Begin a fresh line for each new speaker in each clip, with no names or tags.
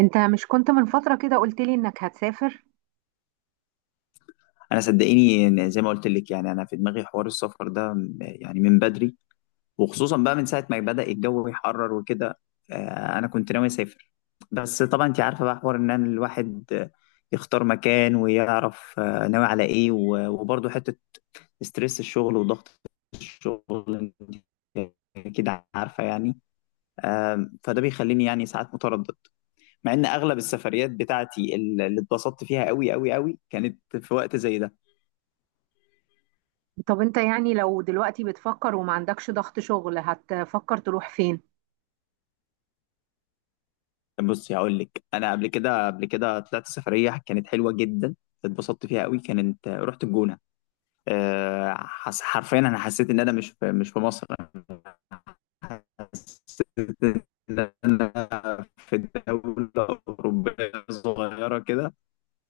انت مش كنت من فترة كده قلت لي انك هتسافر؟
انا صدقيني إن زي ما قلت لك يعني انا في دماغي حوار السفر ده يعني من بدري، وخصوصا بقى من ساعه ما بدأ الجو يحرر وكده. انا كنت ناوي اسافر. بس طبعا انت عارفه بقى حوار ان أنا الواحد يختار مكان ويعرف ناوي على ايه وبرضه حته ستريس الشغل وضغط الشغل، انت كده عارفه يعني. فده بيخليني يعني ساعات متردد، مع ان اغلب السفريات بتاعتي اللي اتبسطت فيها قوي قوي قوي كانت في وقت زي ده.
طب انت يعني لو دلوقتي بتفكر وما عندكش ضغط شغل هتفكر تروح فين؟
بصي هقول لك، انا قبل كده طلعت سفريه كانت حلوه جدا، اتبسطت فيها قوي، كانت رحت الجونه. أه حس حرفيا انا حسيت ان انا مش في مصر، أنا في دوله اوروبيه صغيره كده.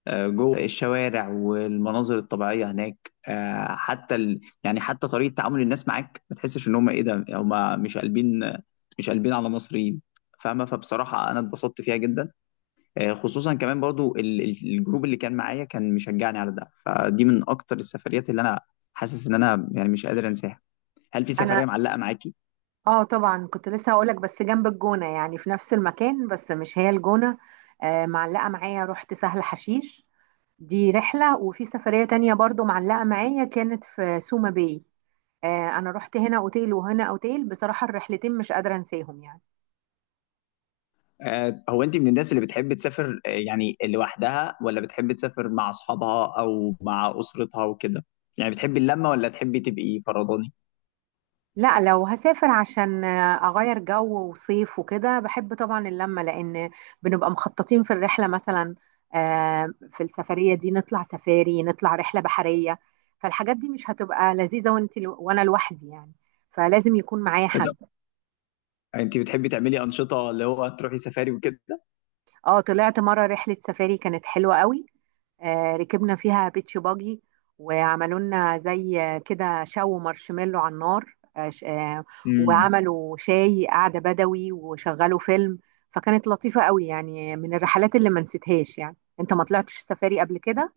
أه جوه الشوارع والمناظر الطبيعيه هناك. أه حتى يعني حتى طريقه تعامل الناس معاك ما تحسش ان هم ايه ده، هم مش قلبين على مصريين، فاهمه؟ فبصراحه انا اتبسطت فيها جدا. خصوصا كمان برضو الجروب اللي كان معايا كان مشجعني على ده، فدي من اكتر السفريات اللي انا حاسس ان انا يعني مش قادر انساها. هل في
انا.
سفرية معلقة معاكي؟
اه، طبعا كنت لسه هقولك. بس جنب الجونة يعني في نفس المكان، بس مش هي الجونة. آه، معلقة معايا. رحت سهل حشيش. دي رحلة، وفي سفرية تانية برضو معلقة معايا كانت في سوما باي. آه، انا رحت هنا اوتيل وهنا اوتيل. بصراحة الرحلتين مش قادرة انساهم يعني.
هو انت من الناس اللي بتحب تسافر يعني لوحدها، ولا بتحب تسافر مع اصحابها او مع اسرتها وكده؟ يعني بتحبي اللمة ولا تحبي تبقي فرداني؟
لا، لو هسافر عشان اغير جو وصيف وكده بحب طبعا اللمه، لان بنبقى مخططين في الرحله مثلا. في السفريه دي نطلع سفاري، نطلع رحله بحريه. فالحاجات دي مش هتبقى لذيذه وانت وانا لوحدي يعني. فلازم يكون معايا
إيه ده؟
حد.
انت بتحبي تعملي انشطة اللي هو تروحي سفاري وكده؟
اه، طلعت مرة رحلة سفاري كانت حلوة قوي. ركبنا فيها بيتش باجي. وعملوا لنا زي كده شو مارشميلو على النار. وعملوا شاي قعدة بدوي وشغلوا فيلم. فكانت لطيفة قوي، يعني من الرحلات اللي ما نسيتهاش يعني. انت ما طلعتش سفاري قبل كده؟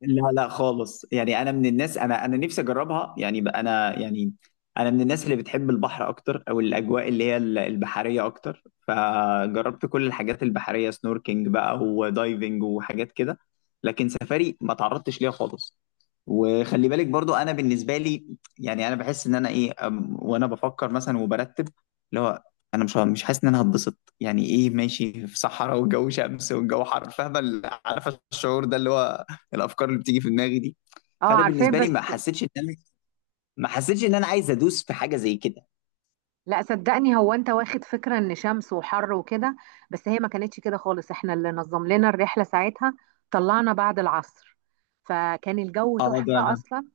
لا لا خالص، يعني انا من الناس، انا انا نفسي اجربها، يعني انا يعني انا من الناس اللي بتحب البحر اكتر، او الاجواء اللي هي البحريه اكتر، فجربت كل الحاجات البحريه، سنوركينج بقى ودايفنج وحاجات كده، لكن سفاري ما تعرضتش ليها خالص. وخلي بالك برضو انا بالنسبه لي يعني انا بحس ان انا ايه وانا بفكر مثلا وبرتب اللي هو انا مش حاسس ان انا هتبسط، يعني ايه ماشي في صحراء والجو شمس والجو حر، فاهمه عارفه الشعور ده اللي هو الافكار اللي بتيجي في دماغي دي.
اه،
فانا
عارفاه
بالنسبه لي
بس.
ما حسيتش ان انا، ما حسيتش ان انا عايز ادوس في حاجه زي كده.
لا، صدقني هو انت واخد فكرة ان شمس وحر وكده. بس هي ما كانتش كده خالص، احنا اللي نظم لنا الرحلة ساعتها. طلعنا بعد العصر، فكان الجو
اه ده
تحفة
ده
اصلا.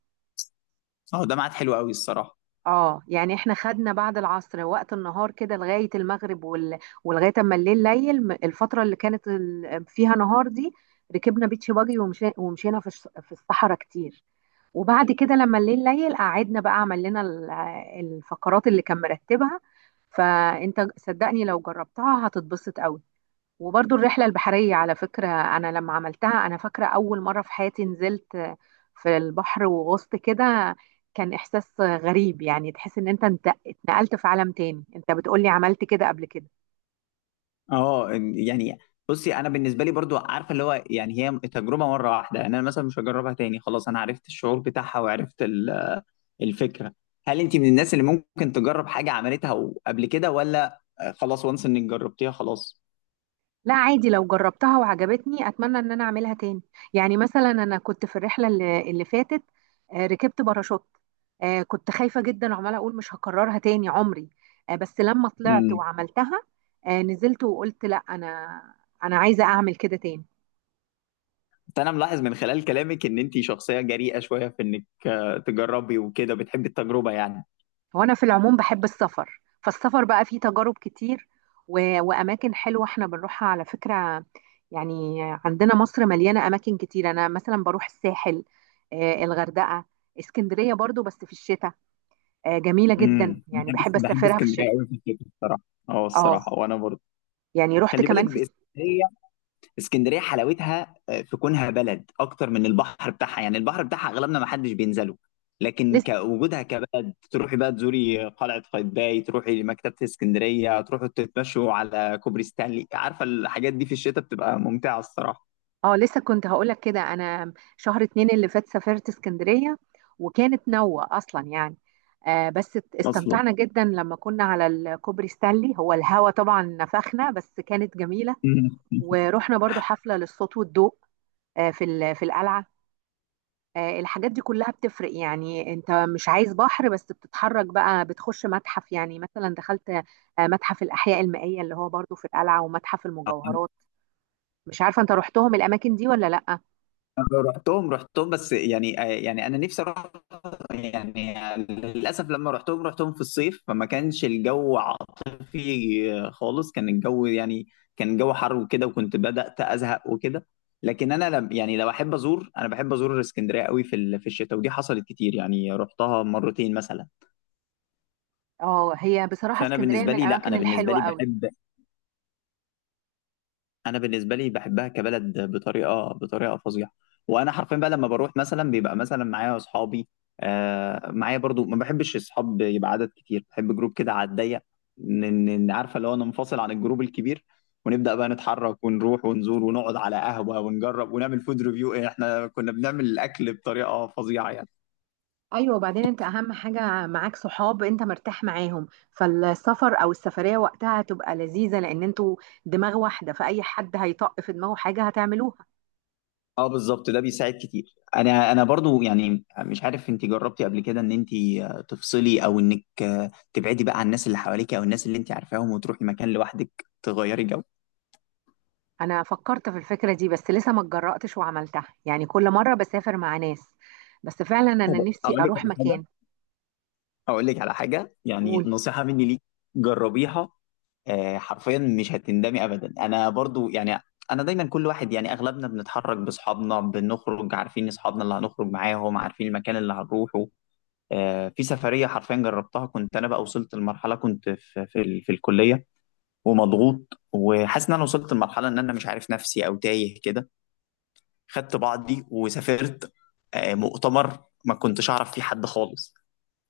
اه ده ميعاد حلو قوي الصراحه.
اه يعني احنا خدنا بعد العصر وقت النهار كده لغاية المغرب. ولغاية اما الليل، الفترة اللي كانت فيها نهار دي. ركبنا بيتش باجي، ومشينا في الصحراء كتير. وبعد كده لما الليل قعدنا بقى، عمل لنا الفقرات اللي كان مرتبها. فانت صدقني، لو جربتها هتتبسط قوي. وبرضو الرحلة البحرية على فكرة، أنا لما عملتها أنا فاكرة أول مرة في حياتي نزلت في البحر وغصت كده. كان إحساس غريب، يعني تحس إن أنت اتنقلت في عالم تاني. أنت بتقولي عملت كده قبل كده؟
يعني بصي انا بالنسبه لي برضو عارفه اللي هو، يعني هي تجربه مره واحده، يعني انا مثلا مش هجربها تاني، خلاص انا عرفت الشعور بتاعها وعرفت الفكره. هل انت من الناس اللي ممكن تجرب حاجه عملتها قبل كده، ولا خلاص وانس انك جربتيها خلاص؟
لا، عادي، لو جربتها وعجبتني اتمنى ان انا اعملها تاني. يعني مثلا انا كنت في الرحله اللي فاتت. ركبت باراشوت. كنت خايفه جدا وعماله اقول مش هكررها تاني عمري. بس لما طلعت
امم.
وعملتها، نزلت وقلت: لا، انا عايزه اعمل كده تاني.
انا ملاحظ من خلال كلامك ان انت شخصيه جريئه شويه، في انك تجربي وكده، بتحبي التجربه يعني.
هو انا في العموم بحب السفر، فالسفر بقى فيه تجارب كتير. واماكن حلوه احنا بنروحها على فكره. يعني عندنا مصر مليانه اماكن كتير. انا مثلا بروح الساحل، الغردقه، اسكندريه برضو بس في الشتاء. جميله جدا،
امم،
يعني
بحب
بحب
بحب
اسافرها في
اسكندريه
الشتاء.
قوي في الشتاء الصراحه. اه
اه
الصراحه وانا برضه.
يعني رحت
خلي بالك
كمان في.
باسكندريه، اسكندريه حلاوتها في كونها بلد اكتر من البحر بتاعها، يعني البحر بتاعها اغلبنا ما حدش بينزله، لكن
لسه.
كوجودها كبلد تروحي بقى تزوري قلعه قايتباي، تروحي مكتبه اسكندريه، تروحوا تتمشوا على كوبري ستانلي، عارفه الحاجات دي في الشتاء بتبقى ممتعه الصراحه.
اه، لسه كنت هقولك كده. انا شهر اتنين اللي فات سافرت اسكندرية، وكانت نوة اصلا يعني. آه بس
اصلا.
استمتعنا جدا. لما كنا على الكوبري ستانلي هو الهوا طبعا نفخنا بس كانت جميلة. ورحنا برضو حفلة للصوت والضوء، في القلعة. الحاجات دي كلها بتفرق. يعني انت مش عايز بحر بس، بتتحرك بقى، بتخش متحف. يعني مثلا دخلت متحف الأحياء المائية، اللي هو برضو في القلعة، ومتحف المجوهرات. مش عارفة انت رحتهم الأماكن دي ولا لا؟
أمم. رحتهم، بس يعني يعني انا نفسي اروح يعني. للأسف لما رحتهم، رحتهم في الصيف فما كانش الجو عاطفي خالص، كان الجو يعني كان الجو حر وكده، وكنت بدأت أزهق وكده. لكن أنا لم يعني، لو أحب أزور، أنا بحب أزور اسكندرية قوي في في الشتاء، ودي حصلت كتير، يعني رحتها مرتين مثلا.
اه، هي بصراحة
فأنا
اسكندرية
بالنسبة
من
لي، لا
الأماكن
أنا بالنسبة
الحلوة
لي
قوي.
بحب، انا بالنسبه لي بحبها كبلد بطريقه فظيعه. وانا حرفيا بقى لما بروح مثلا بيبقى مثلا معايا اصحابي، آه معايا برضو ما بحبش اصحاب يبقى عدد كتير، بحب جروب كده على الضيق، عارفه اللي هو ننفصل عن الجروب الكبير، ونبدا بقى نتحرك ونروح ونزور ونقعد على قهوه ونجرب ونعمل فود ريفيو، احنا كنا بنعمل الاكل بطريقه فظيعه يعني.
ايوه، وبعدين انت اهم حاجه معاك صحاب انت مرتاح معاهم، فالسفر او السفريه وقتها هتبقى لذيذه لان انتوا دماغ واحده، فاي حد هيطق في دماغه حاجه هتعملوها.
اه بالظبط، ده بيساعد كتير. انا برضو يعني مش عارف انت جربتي قبل كده ان انت تفصلي، او انك تبعدي بقى عن الناس اللي حواليك او الناس اللي انت عارفاهم، وتروحي مكان لوحدك، تغيري جو؟
أنا فكرت في الفكرة دي، بس لسه ما اتجرأتش وعملتها. يعني كل مرة بسافر مع ناس، بس فعلا أنا
طب
نفسي
اقول لك
أروح
على حاجه،
مكان.
اقول لك على حاجه، يعني
قول.
نصيحه مني ليك، جربيها. حرفيا مش هتندمي ابدا. انا برضو يعني انا دايما كل واحد، يعني اغلبنا بنتحرك باصحابنا، بنخرج عارفين اصحابنا اللي هنخرج معاهم، عارفين المكان اللي هنروحه. في سفرية حرفيا جربتها، كنت أنا بقى وصلت لمرحلة، كنت في الكلية ومضغوط، وحاسس إن أنا وصلت لمرحلة إن أنا مش عارف نفسي، أو تايه كده. خدت بعضي وسافرت مؤتمر، ما كنتش أعرف فيه حد خالص،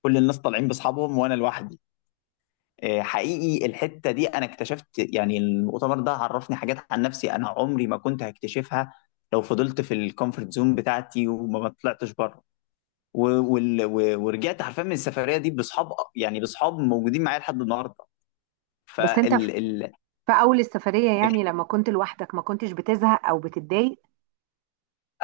كل الناس طالعين بأصحابهم وأنا لوحدي. حقيقي الحتة دي أنا اكتشفت، يعني المؤتمر ده عرفني حاجات عن نفسي أنا عمري ما كنت هكتشفها لو فضلت في الكومفورت زون بتاعتي وما ما طلعتش بره. و... ورجعت حرفيا من السفريه دي باصحاب، يعني باصحاب موجودين معايا لحد النهارده.
بس أنت في
فال ال...
في أول السفرية،
ال...
يعني لما كنت لوحدك ما كنتش بتزهق أو بتتضايق؟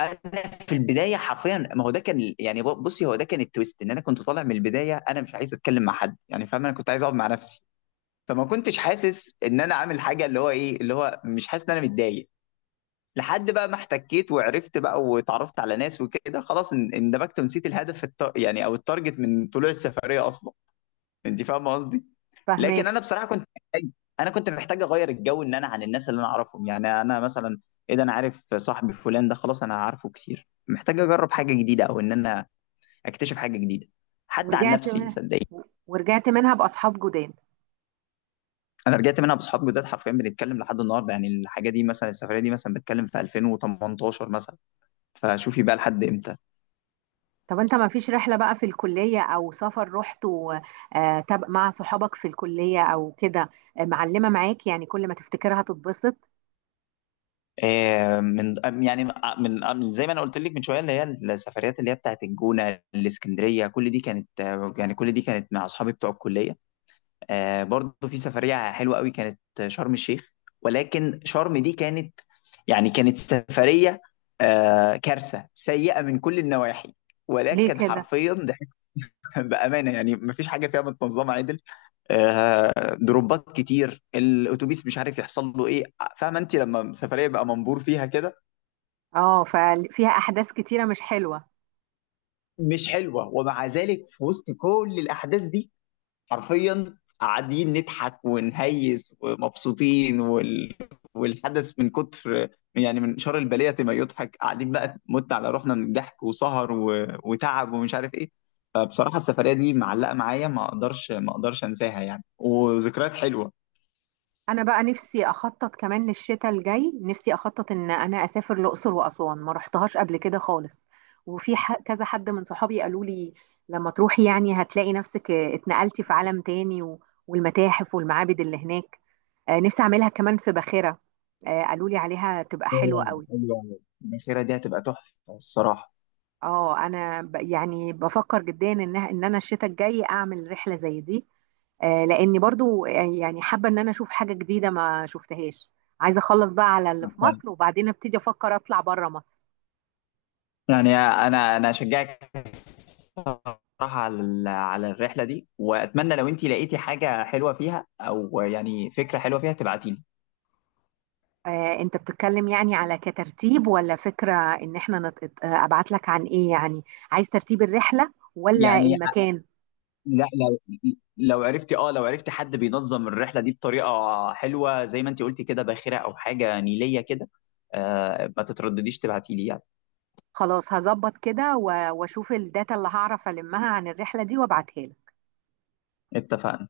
انا في البدايه حرفيا، ما هو ده كان يعني بصي هو ده كان التويست، ان انا كنت طالع من البدايه انا مش عايز اتكلم مع حد، يعني فاهم انا كنت عايز اقعد مع نفسي، فما كنتش حاسس ان انا عامل حاجه، اللي هو ايه اللي هو مش حاسس ان انا متضايق، لحد بقى ما احتكيت وعرفت بقى واتعرفت على ناس وكده، خلاص اندمجت ونسيت الهدف يعني او التارجت من طلوع السفريه اصلا. انت فاهمه قصدي؟ لكن
فهماك.
انا بصراحه كنت محتاج، انا كنت محتاج اغير الجو، ان انا عن الناس اللي انا اعرفهم، يعني انا مثلا ايه ده انا عارف صاحبي فلان ده، خلاص انا عارفه كتير، محتاج اجرب حاجه جديده، او ان انا اكتشف حاجه جديده حتى عن
ورجعت
نفسي
من
صدقني.
ورجعت منها بأصحاب جداد؟
انا رجعت منها باصحاب جداد حرفيا، بنتكلم لحد النهارده، يعني الحاجه دي مثلا، السفريه دي مثلا بتكلم في 2018 مثلا، فشوفي بقى لحد امتى.
طب انت ما فيش رحلة بقى في الكلية او سفر رحته؟ مع صحابك في الكلية او كده، معلمة معاك يعني كل ما تفتكرها تتبسط؟
آه، من يعني آه، من آه، من- زي ما انا قلت لك من شويه، اللي هي السفريات اللي هي بتاعت الجونه الاسكندريه، كل دي كانت يعني كل دي كانت مع اصحابي بتوع الكليه. برضه في سفريه حلوه قوي كانت شرم الشيخ، ولكن شرم دي كانت يعني كانت سفريه كارثه سيئه من كل النواحي،
ليه
ولكن
كده؟
حرفيا ده بامانه يعني مفيش حاجه فيها متنظمه عدل. آه، دروبات كتير، الاتوبيس مش عارف يحصل له ايه، فاهمه انت لما سفريه بقى منبور فيها كده؟
اه ففيها احداث كتيرة مش حلوة.
مش حلوه، ومع ذلك في وسط كل الاحداث دي حرفيا قاعدين نضحك ونهيس ومبسوطين والحدث من كتر، يعني من شر البليه ما يضحك، قاعدين بقى مت على روحنا من الضحك، وسهر وتعب ومش عارف ايه. فبصراحه السفريه دي معلقه معايا، ما اقدرش انساها يعني، وذكريات حلوه.
انا بقى نفسي اخطط كمان للشتاء الجاي، نفسي اخطط ان انا اسافر الاقصر واسوان، ما رحتهاش قبل كده خالص. وفي كذا حد من صحابي قالوا لي: لما تروحي يعني هتلاقي نفسك اتنقلتي في عالم تاني، والمتاحف والمعابد اللي هناك. نفسي اعملها كمان في باخرة، قالوا لي عليها تبقى حلوة
أيوة،
قوي.
حلوة أوي. الاخيره دي هتبقى تحفه الصراحه.
اه انا يعني بفكر جدا ان انا الشتاء الجاي اعمل رحلة زي دي. لاني برضو يعني حابه ان انا اشوف حاجه جديده ما شفتهاش. عايزه اخلص بقى على اللي في مصر، وبعدين ابتدي افكر اطلع بره مصر.
يعني انا اشجعك صراحة على على الرحلة دي، وأتمنى لو أنت لقيتي حاجة حلوة فيها، أو يعني فكرة حلوة فيها تبعتي لي.
انت بتتكلم يعني على كترتيب ولا فكره ان احنا. ابعت لك عن ايه يعني؟ عايز ترتيب الرحله ولا
يعني
المكان؟
لا، لو، لو عرفتي، أه لو عرفتي حد بينظم الرحلة دي بطريقة حلوة زي ما أنت قلتي كده، باخرة أو حاجة نيلية كده، آه ما تتردديش تبعتي لي يعني.
خلاص هظبط كده واشوف الداتا اللي هعرف المها عن الرحله دي وابعتها لك.
اتفقنا.